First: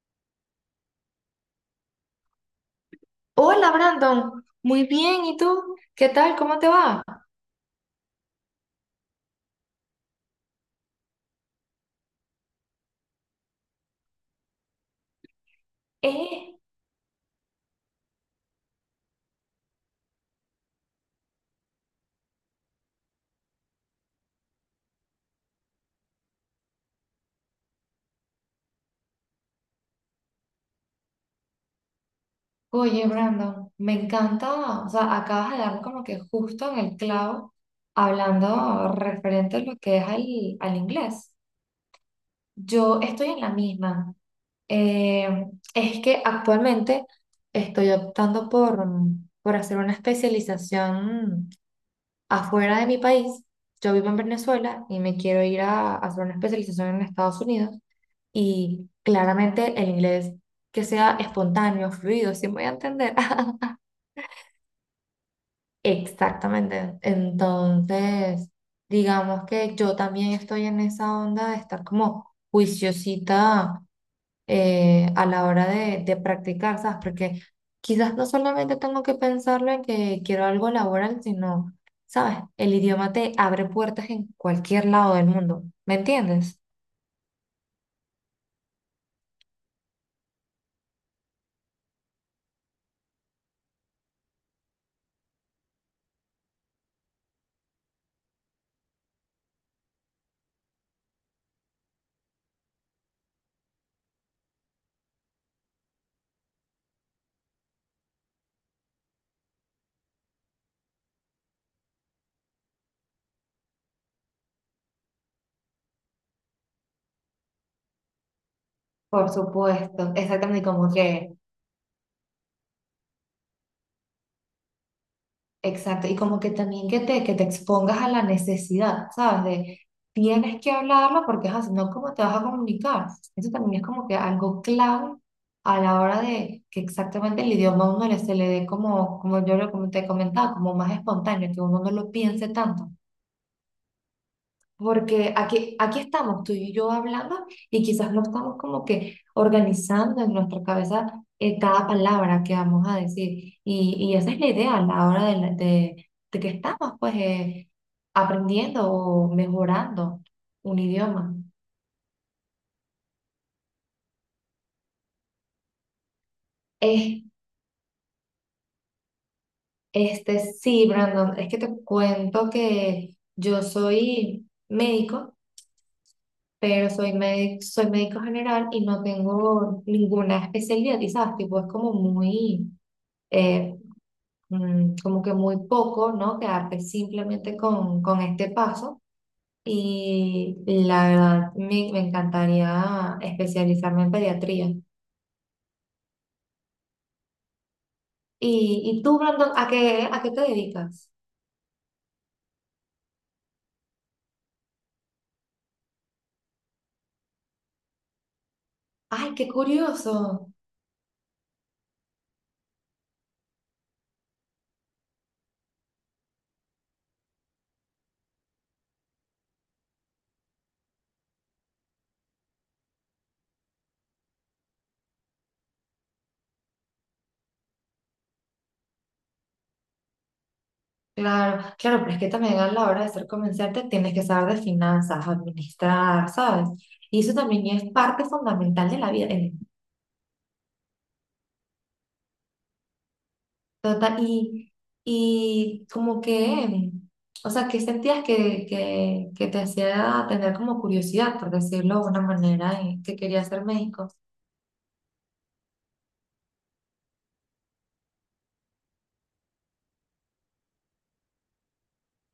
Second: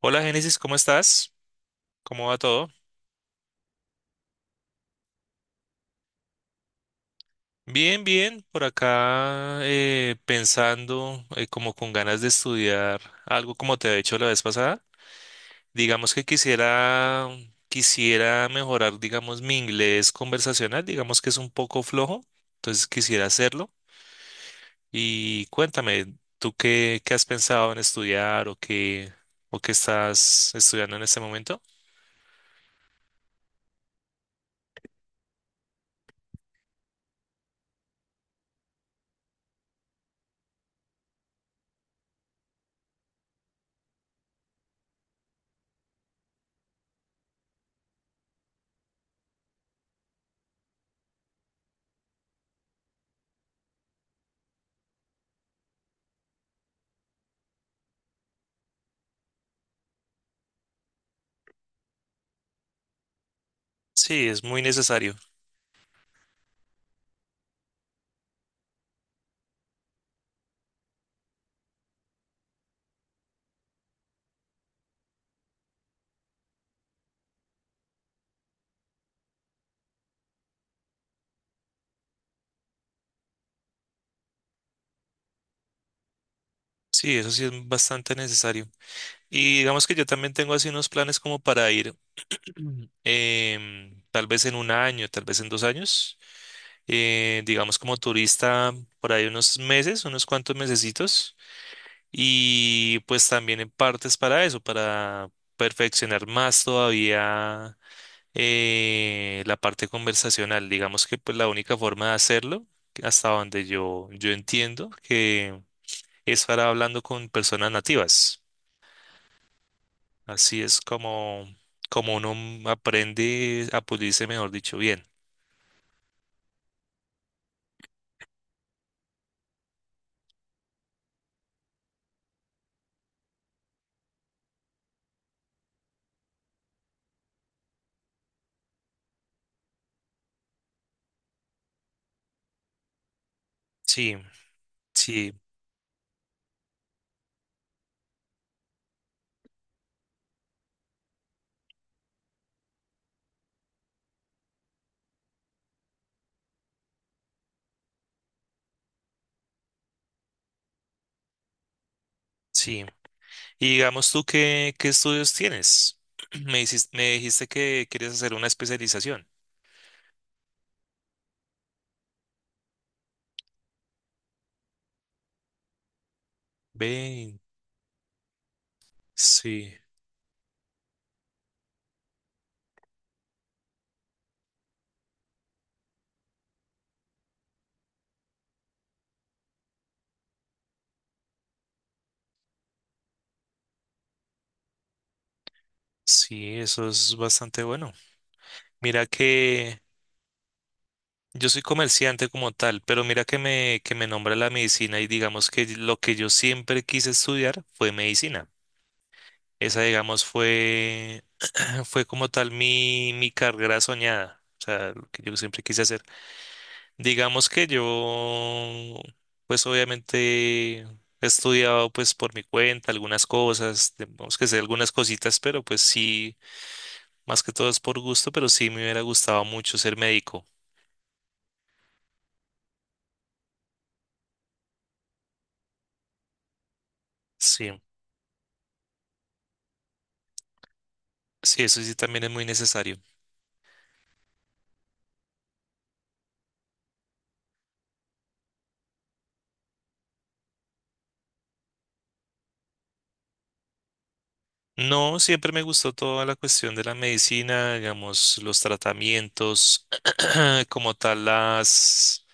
Hola Génesis, ¿cómo estás? ¿Cómo va todo? Hola Brandon, muy bien, ¿y tú? ¿Qué tal? ¿Cómo te va? Bien, bien, por acá pensando como con ganas de estudiar algo como te había hecho la vez pasada. Digamos que Eh, quisiera, quisiera mejorar, digamos, mi inglés conversacional, digamos que es un poco flojo, entonces quisiera hacerlo. Y cuéntame, ¿ qué has pensado en estudiar o qué estás estudiando en este momento? Oye Brandon, me encanta, o sea, acabas de darme como que justo en el clavo hablando referente a lo que es al inglés. Yo estoy en la misma. Eh, es que actualmente estoy optando por hacer una especialización afuera de mi país. Yo vivo en Venezuela y me quiero ir a hacer una especialización en Estados Unidos. Y claramente el inglés que sea espontáneo, fluido, si voy a entender. Sí, es muy necesario. Exactamente. Entonces, digamos que yo también estoy en esa onda de estar como juiciosita a la hora de practicar, ¿sabes? Porque quizás no solamente tengo que pensarlo en que quiero algo laboral, sino, ¿sabes? El idioma te abre puertas en cualquier lado del mundo, ¿me entiendes? Sí, eso sí es bastante necesario. Y digamos que yo también tengo así unos planes como para ir. Ujú. Tal vez en un año, tal vez en dos años, digamos como turista por ahí unos meses, unos cuantos mesecitos, y pues también en partes para eso, para perfeccionar más todavía la parte conversacional. Digamos que pues la única forma de hacerlo, hasta donde yo entiendo, que es para hablando con personas nativas. Por supuesto, Así exactamente es como que. como, como uno aprende a pulirse, mejor dicho, bien. Exacto, y como que también que que te expongas a la necesidad, ¿sabes? De tienes que hablarlo porque ajá, si no, ¿cómo te vas a comunicar? Eso también es como que algo clave a la hora de que exactamente el idioma a uno le, se le dé como, como yo lo, como te comentaba, como más espontáneo, que uno no lo piense tanto. Sí, sí, Porque aquí estamos tú y yo hablando y quizás no estamos como que organizando en nuestra cabeza cada palabra que vamos a decir. Y esa es la idea a la hora de que estamos pues. Aprendiendo o mejorando un idioma. sí. Y digamos tú, ¿ qué estudios tienes? Me dijiste, me Es, dijiste que quieres hacer una especialización. este, sí, Brandon, es que te cuento que yo soy médico, Ve, soy médico general y no sí, tengo ninguna especialidad, y sabes, tipo, es como muy... eh, como que muy poco, ¿no? Quedarte simplemente con este paso. Y la verdad, me encantaría especializarme en pediatría. sí, eso es bastante bueno. Y Mira tú, Brandon, que a qué te dedicas? yo soy comerciante como tal, pero mira que que me nombra la medicina y digamos que lo que yo siempre quise estudiar fue medicina. ¡Ay, qué Esa, digamos, curioso! fue Ah, Fue como tal mi carrera soñada, o sea, lo que yo siempre quise hacer. Digamos que yo, pues obviamente he estudiado pues por mi cuenta algunas cosas, tenemos que hacer algunas cositas, pero pues sí, más que todo es por gusto, pero sí me hubiera gustado mucho ser médico. Claro, claro, pero es que también a la hora de ser comerciante tienes que saber de finanzas, administrar, ¿sabes? Y eso también Sí, es parte fundamental de la vida. sí, eso sí también es muy necesario. Total, y como que, o sea, ¿qué sentías que te hacía tener como curiosidad, por decirlo de una manera, que quería ser médico? No, siempre me gustó toda la cuestión de la medicina, digamos, los tratamientos, como tal las,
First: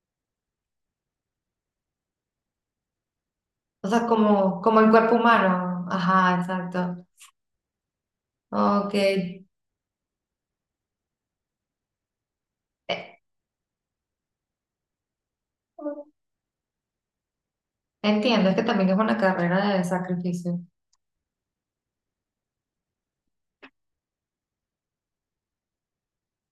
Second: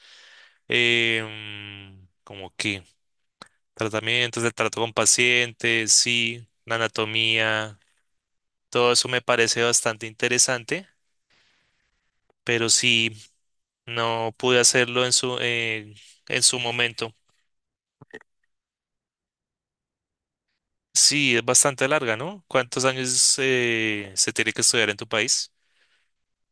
como que O sea, tratamientos, el como, como trato el con cuerpo humano. pacientes, Ajá, sí, la exacto. anatomía, todo Ok. eso me parece bastante interesante, pero sí, no pude hacerlo en en su momento. entiendo, es que también es una carrera de sacrificio. Sí, es bastante larga, ¿no? ¿Cuántos años se tiene que estudiar en tu país?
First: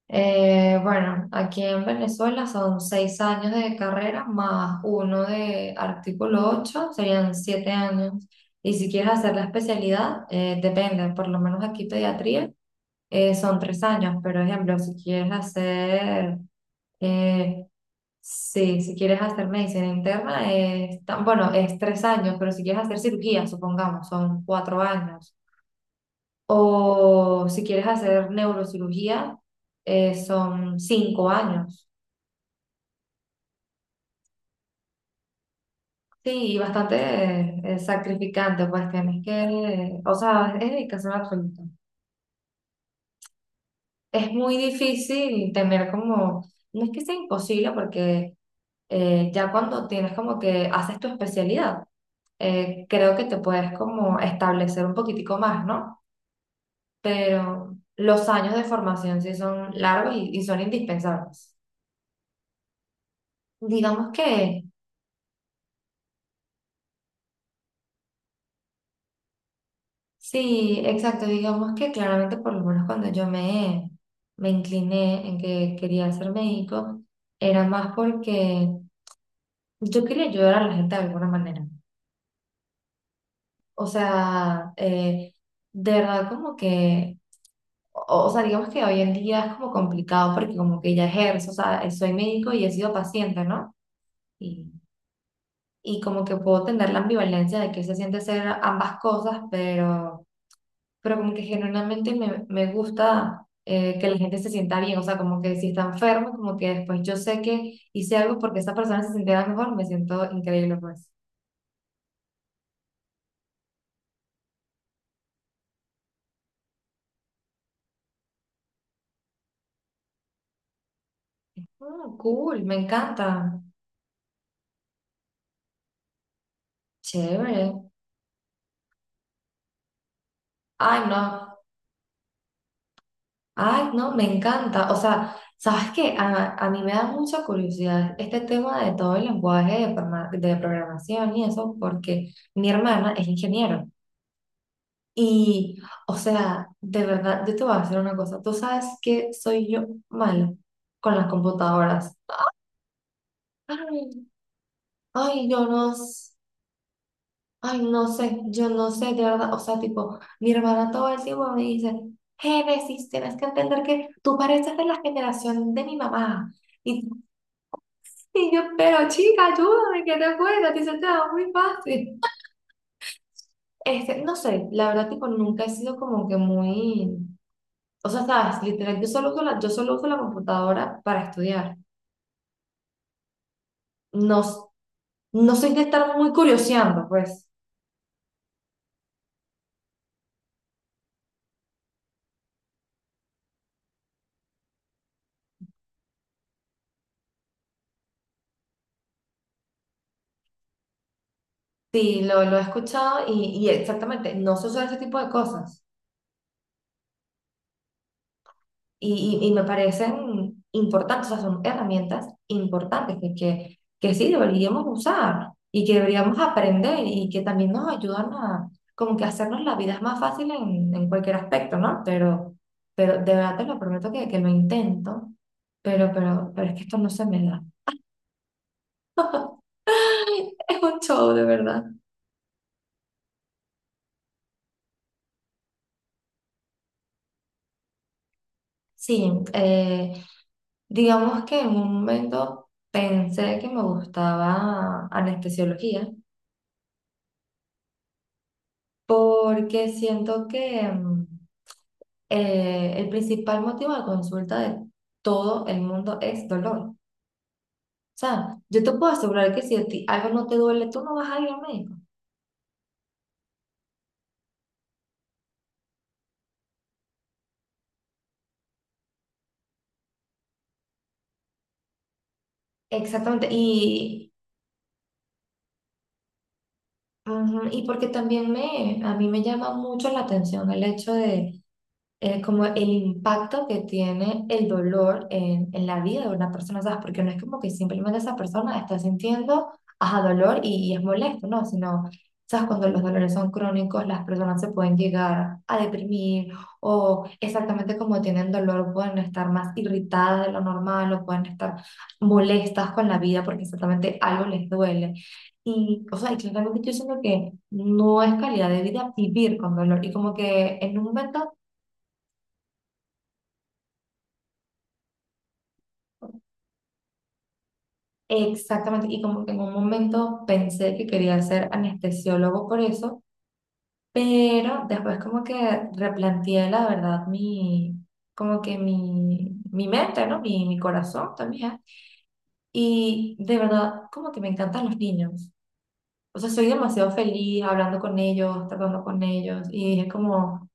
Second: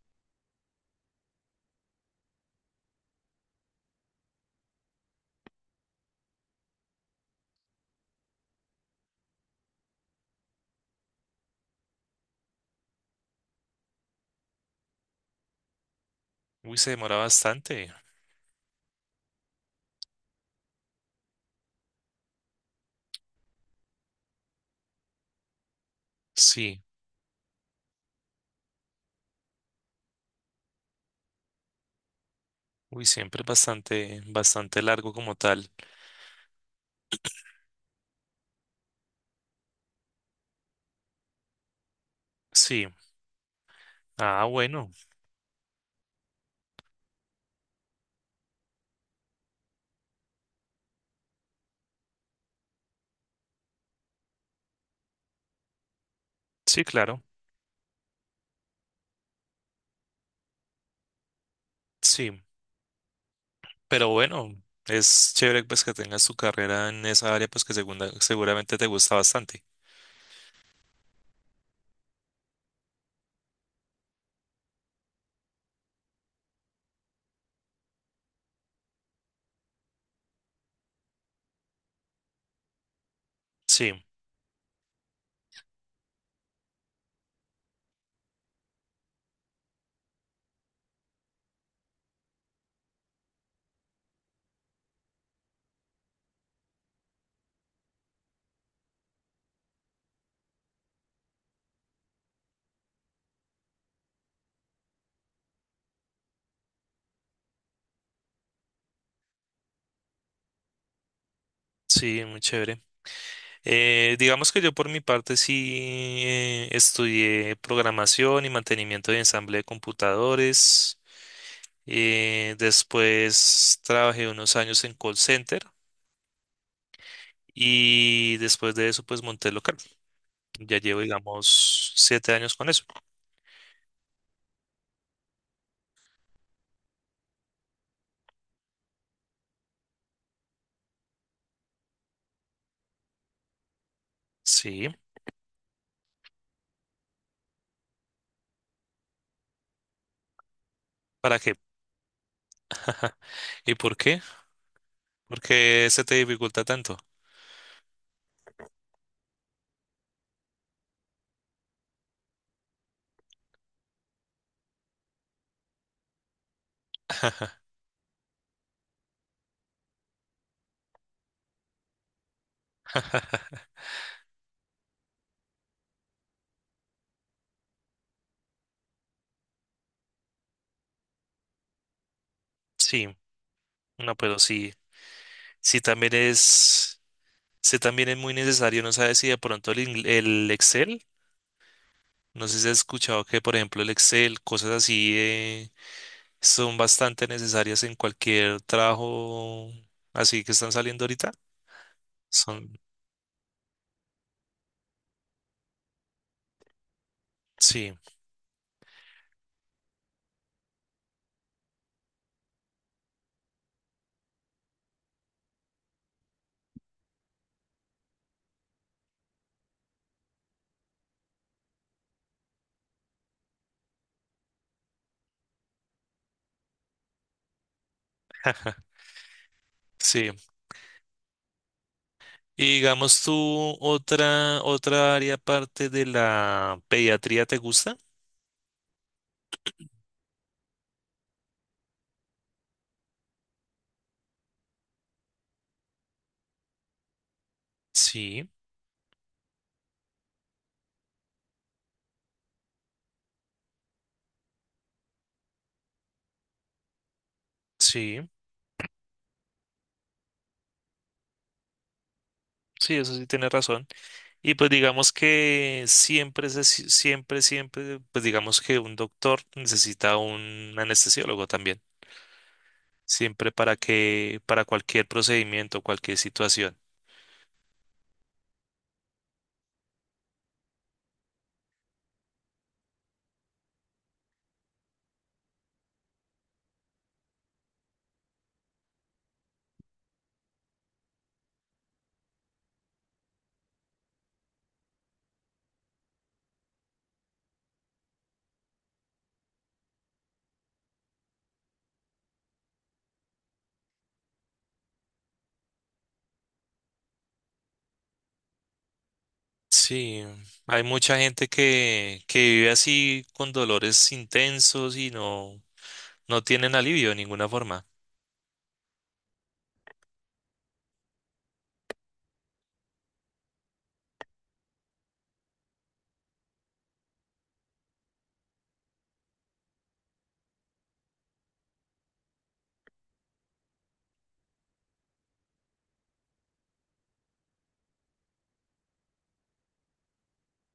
Bueno, aquí en Venezuela son 6 años de carrera más 1 de artículo 8, serían 7 años. Y si quieres hacer la especialidad, depende, por lo menos aquí pediatría son 3 años, pero ejemplo, si quieres Uy, se demora eh, bastante, sí, si quieres hacer medicina interna, es bueno, es 3 años, pero si quieres hacer cirugía, supongamos, son 4 años. sí. O si quieres hacer neurocirugía, son 5 años. Uy, siempre es bastante, bastante largo como tal. Sí, y bastante sacrificante, pues tienes que, o sea, es dedicación absoluta. Sí. Es Ah, muy bueno. difícil tener como, no es que sea imposible, porque ya cuando tienes como que haces tu especialidad, creo que te puedes como establecer un poquitico más, ¿no? Sí, claro. Pero los años de formación sí son largos y son indispensables. Sí. Digamos Pero que bueno, es chévere pues que tengas tu carrera en esa área pues que seguramente te gusta bastante. sí, exacto. Digamos que claramente, por lo menos cuando yo me incliné en que quería ser médico, era más porque yo quería ayudar a la gente de alguna manera. O Sí, sea, de verdad como que, o sea, digamos que hoy en día es como complicado porque como que ya ejerzo, o sea, soy médico y he sido paciente, ¿no? Y, y como que puedo tener la ambivalencia de que se siente ser ambas cosas, pero como que generalmente me gusta que la gente se sienta bien, o sea, como que si está enfermo, como que después yo sé que hice algo porque esa persona se sintiera mejor, me siento increíble, pues. sí, muy chévere. Digamos que yo por mi parte sí estudié programación y mantenimiento de ensamble de computadores. Mm, cool, me encanta, Después trabajé unos años en call center chévere. y después de eso pues monté local. Ya llevo, Ay, no, digamos, siete años con eso. ay, no, me encanta. O sea, ¿sabes qué? A mí me da mucha curiosidad este tema de todo el lenguaje de programación y eso, porque mi hermana es ingeniero. Sí, Y, o sea, de verdad, yo te voy a decir una cosa. Tú sabes que soy yo malo con las ¿para qué? computadoras. ¿Y por Ay, qué? ¿Por ay, yo qué no, se te s- dificulta tanto? ay, no sé, yo no sé, de verdad. O sea, tipo, mi hermana todo el tiempo me dice, Génesis, tienes que entender que tú pareces de la generación de mi mamá. Y, y yo, pero chica, ayúdame, que te cuesta, te dice, "Te va muy fácil. Este, no sé, la verdad, tipo, nunca he sido como que muy, o sea, sabes, literal, yo solo uso la computadora para estudiar. Sí, no, pero No, s- sí, no soy sí de también estar muy es, curioseando, pues. sí también es muy necesario, no sabes si de pronto el Excel, no sé si has escuchado que, por ejemplo, el Excel, cosas así, son bastante necesarias en cualquier trabajo así que están saliendo ahorita. Sí, lo he Son, escuchado y exactamente, no se usa ese tipo de cosas. sí, Y me parecen importantes, o sea, son herramientas importantes que sí deberíamos usar y que deberíamos aprender y que también nos ayudan a como que hacernos la vida más fácil en cualquier aspecto, ¿no? Pero de verdad te lo prometo que lo intento, pero es que esto no se me da. sí. Es un show, de verdad. Y digamos tú, otra área aparte de la pediatría, ¿te gusta? Sí, digamos que en un momento pensé que me gustaba anestesiología Sí, porque siento que el principal motivo de consulta de todo el mundo es dolor. O sí, sea, yo te puedo asegurar que si a ti algo no te duele, tú no vas a ir al médico. sí, eso sí tienes razón. Y pues digamos que siempre, se- si, siempre, siempre, pues digamos que un doctor necesita un anestesiólogo también. Exactamente. Siempre para que, para cualquier procedimiento, cualquier situación. Ujú, y porque también me, a mí me llama mucho la atención el hecho de como el impacto que tiene el dolor en la vida de una persona, ¿sabes? Porque no es como que simplemente esa persona está sintiendo, ajá, dolor y es molesto, ¿no? Sino, ¿sabes? Cuando los dolores son crónicos, las personas se pueden llegar a deprimir o exactamente como tienen dolor, pueden estar más irritadas de lo normal o pueden estar molestas con la vida porque exactamente algo les duele. Y, o sea, y claramente yo siento que no es calidad de vida vivir con dolor. Y Sí, como que hay en un mucha gente momento que vive así con dolores intensos y no, no tienen alivio de ninguna forma. exactamente, y como que en un momento pensé que quería ser anestesiólogo por eso, pero después como que replanteé la verdad como que mi mente, ¿no? Mi corazón también, y de verdad como que me encantan los niños, o sea, soy demasiado feliz hablando con ellos, tratando con ellos, y dije como,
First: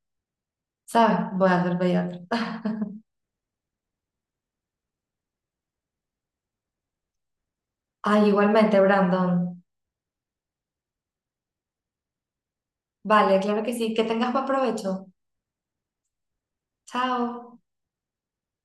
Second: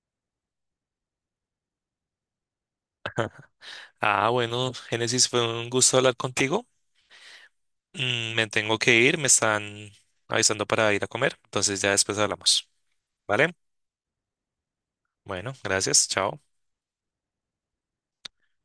¿sabes? Voy a ser pediatra. Ah, bueno, Génesis, fue un gusto hablar contigo. Ay, Me tengo igualmente, que ir, me Brandon. están avisando para ir a comer, entonces ya después hablamos. Vale, ¿Vale? claro que sí, que tengas buen provecho. Bueno, gracias, chao. Chao.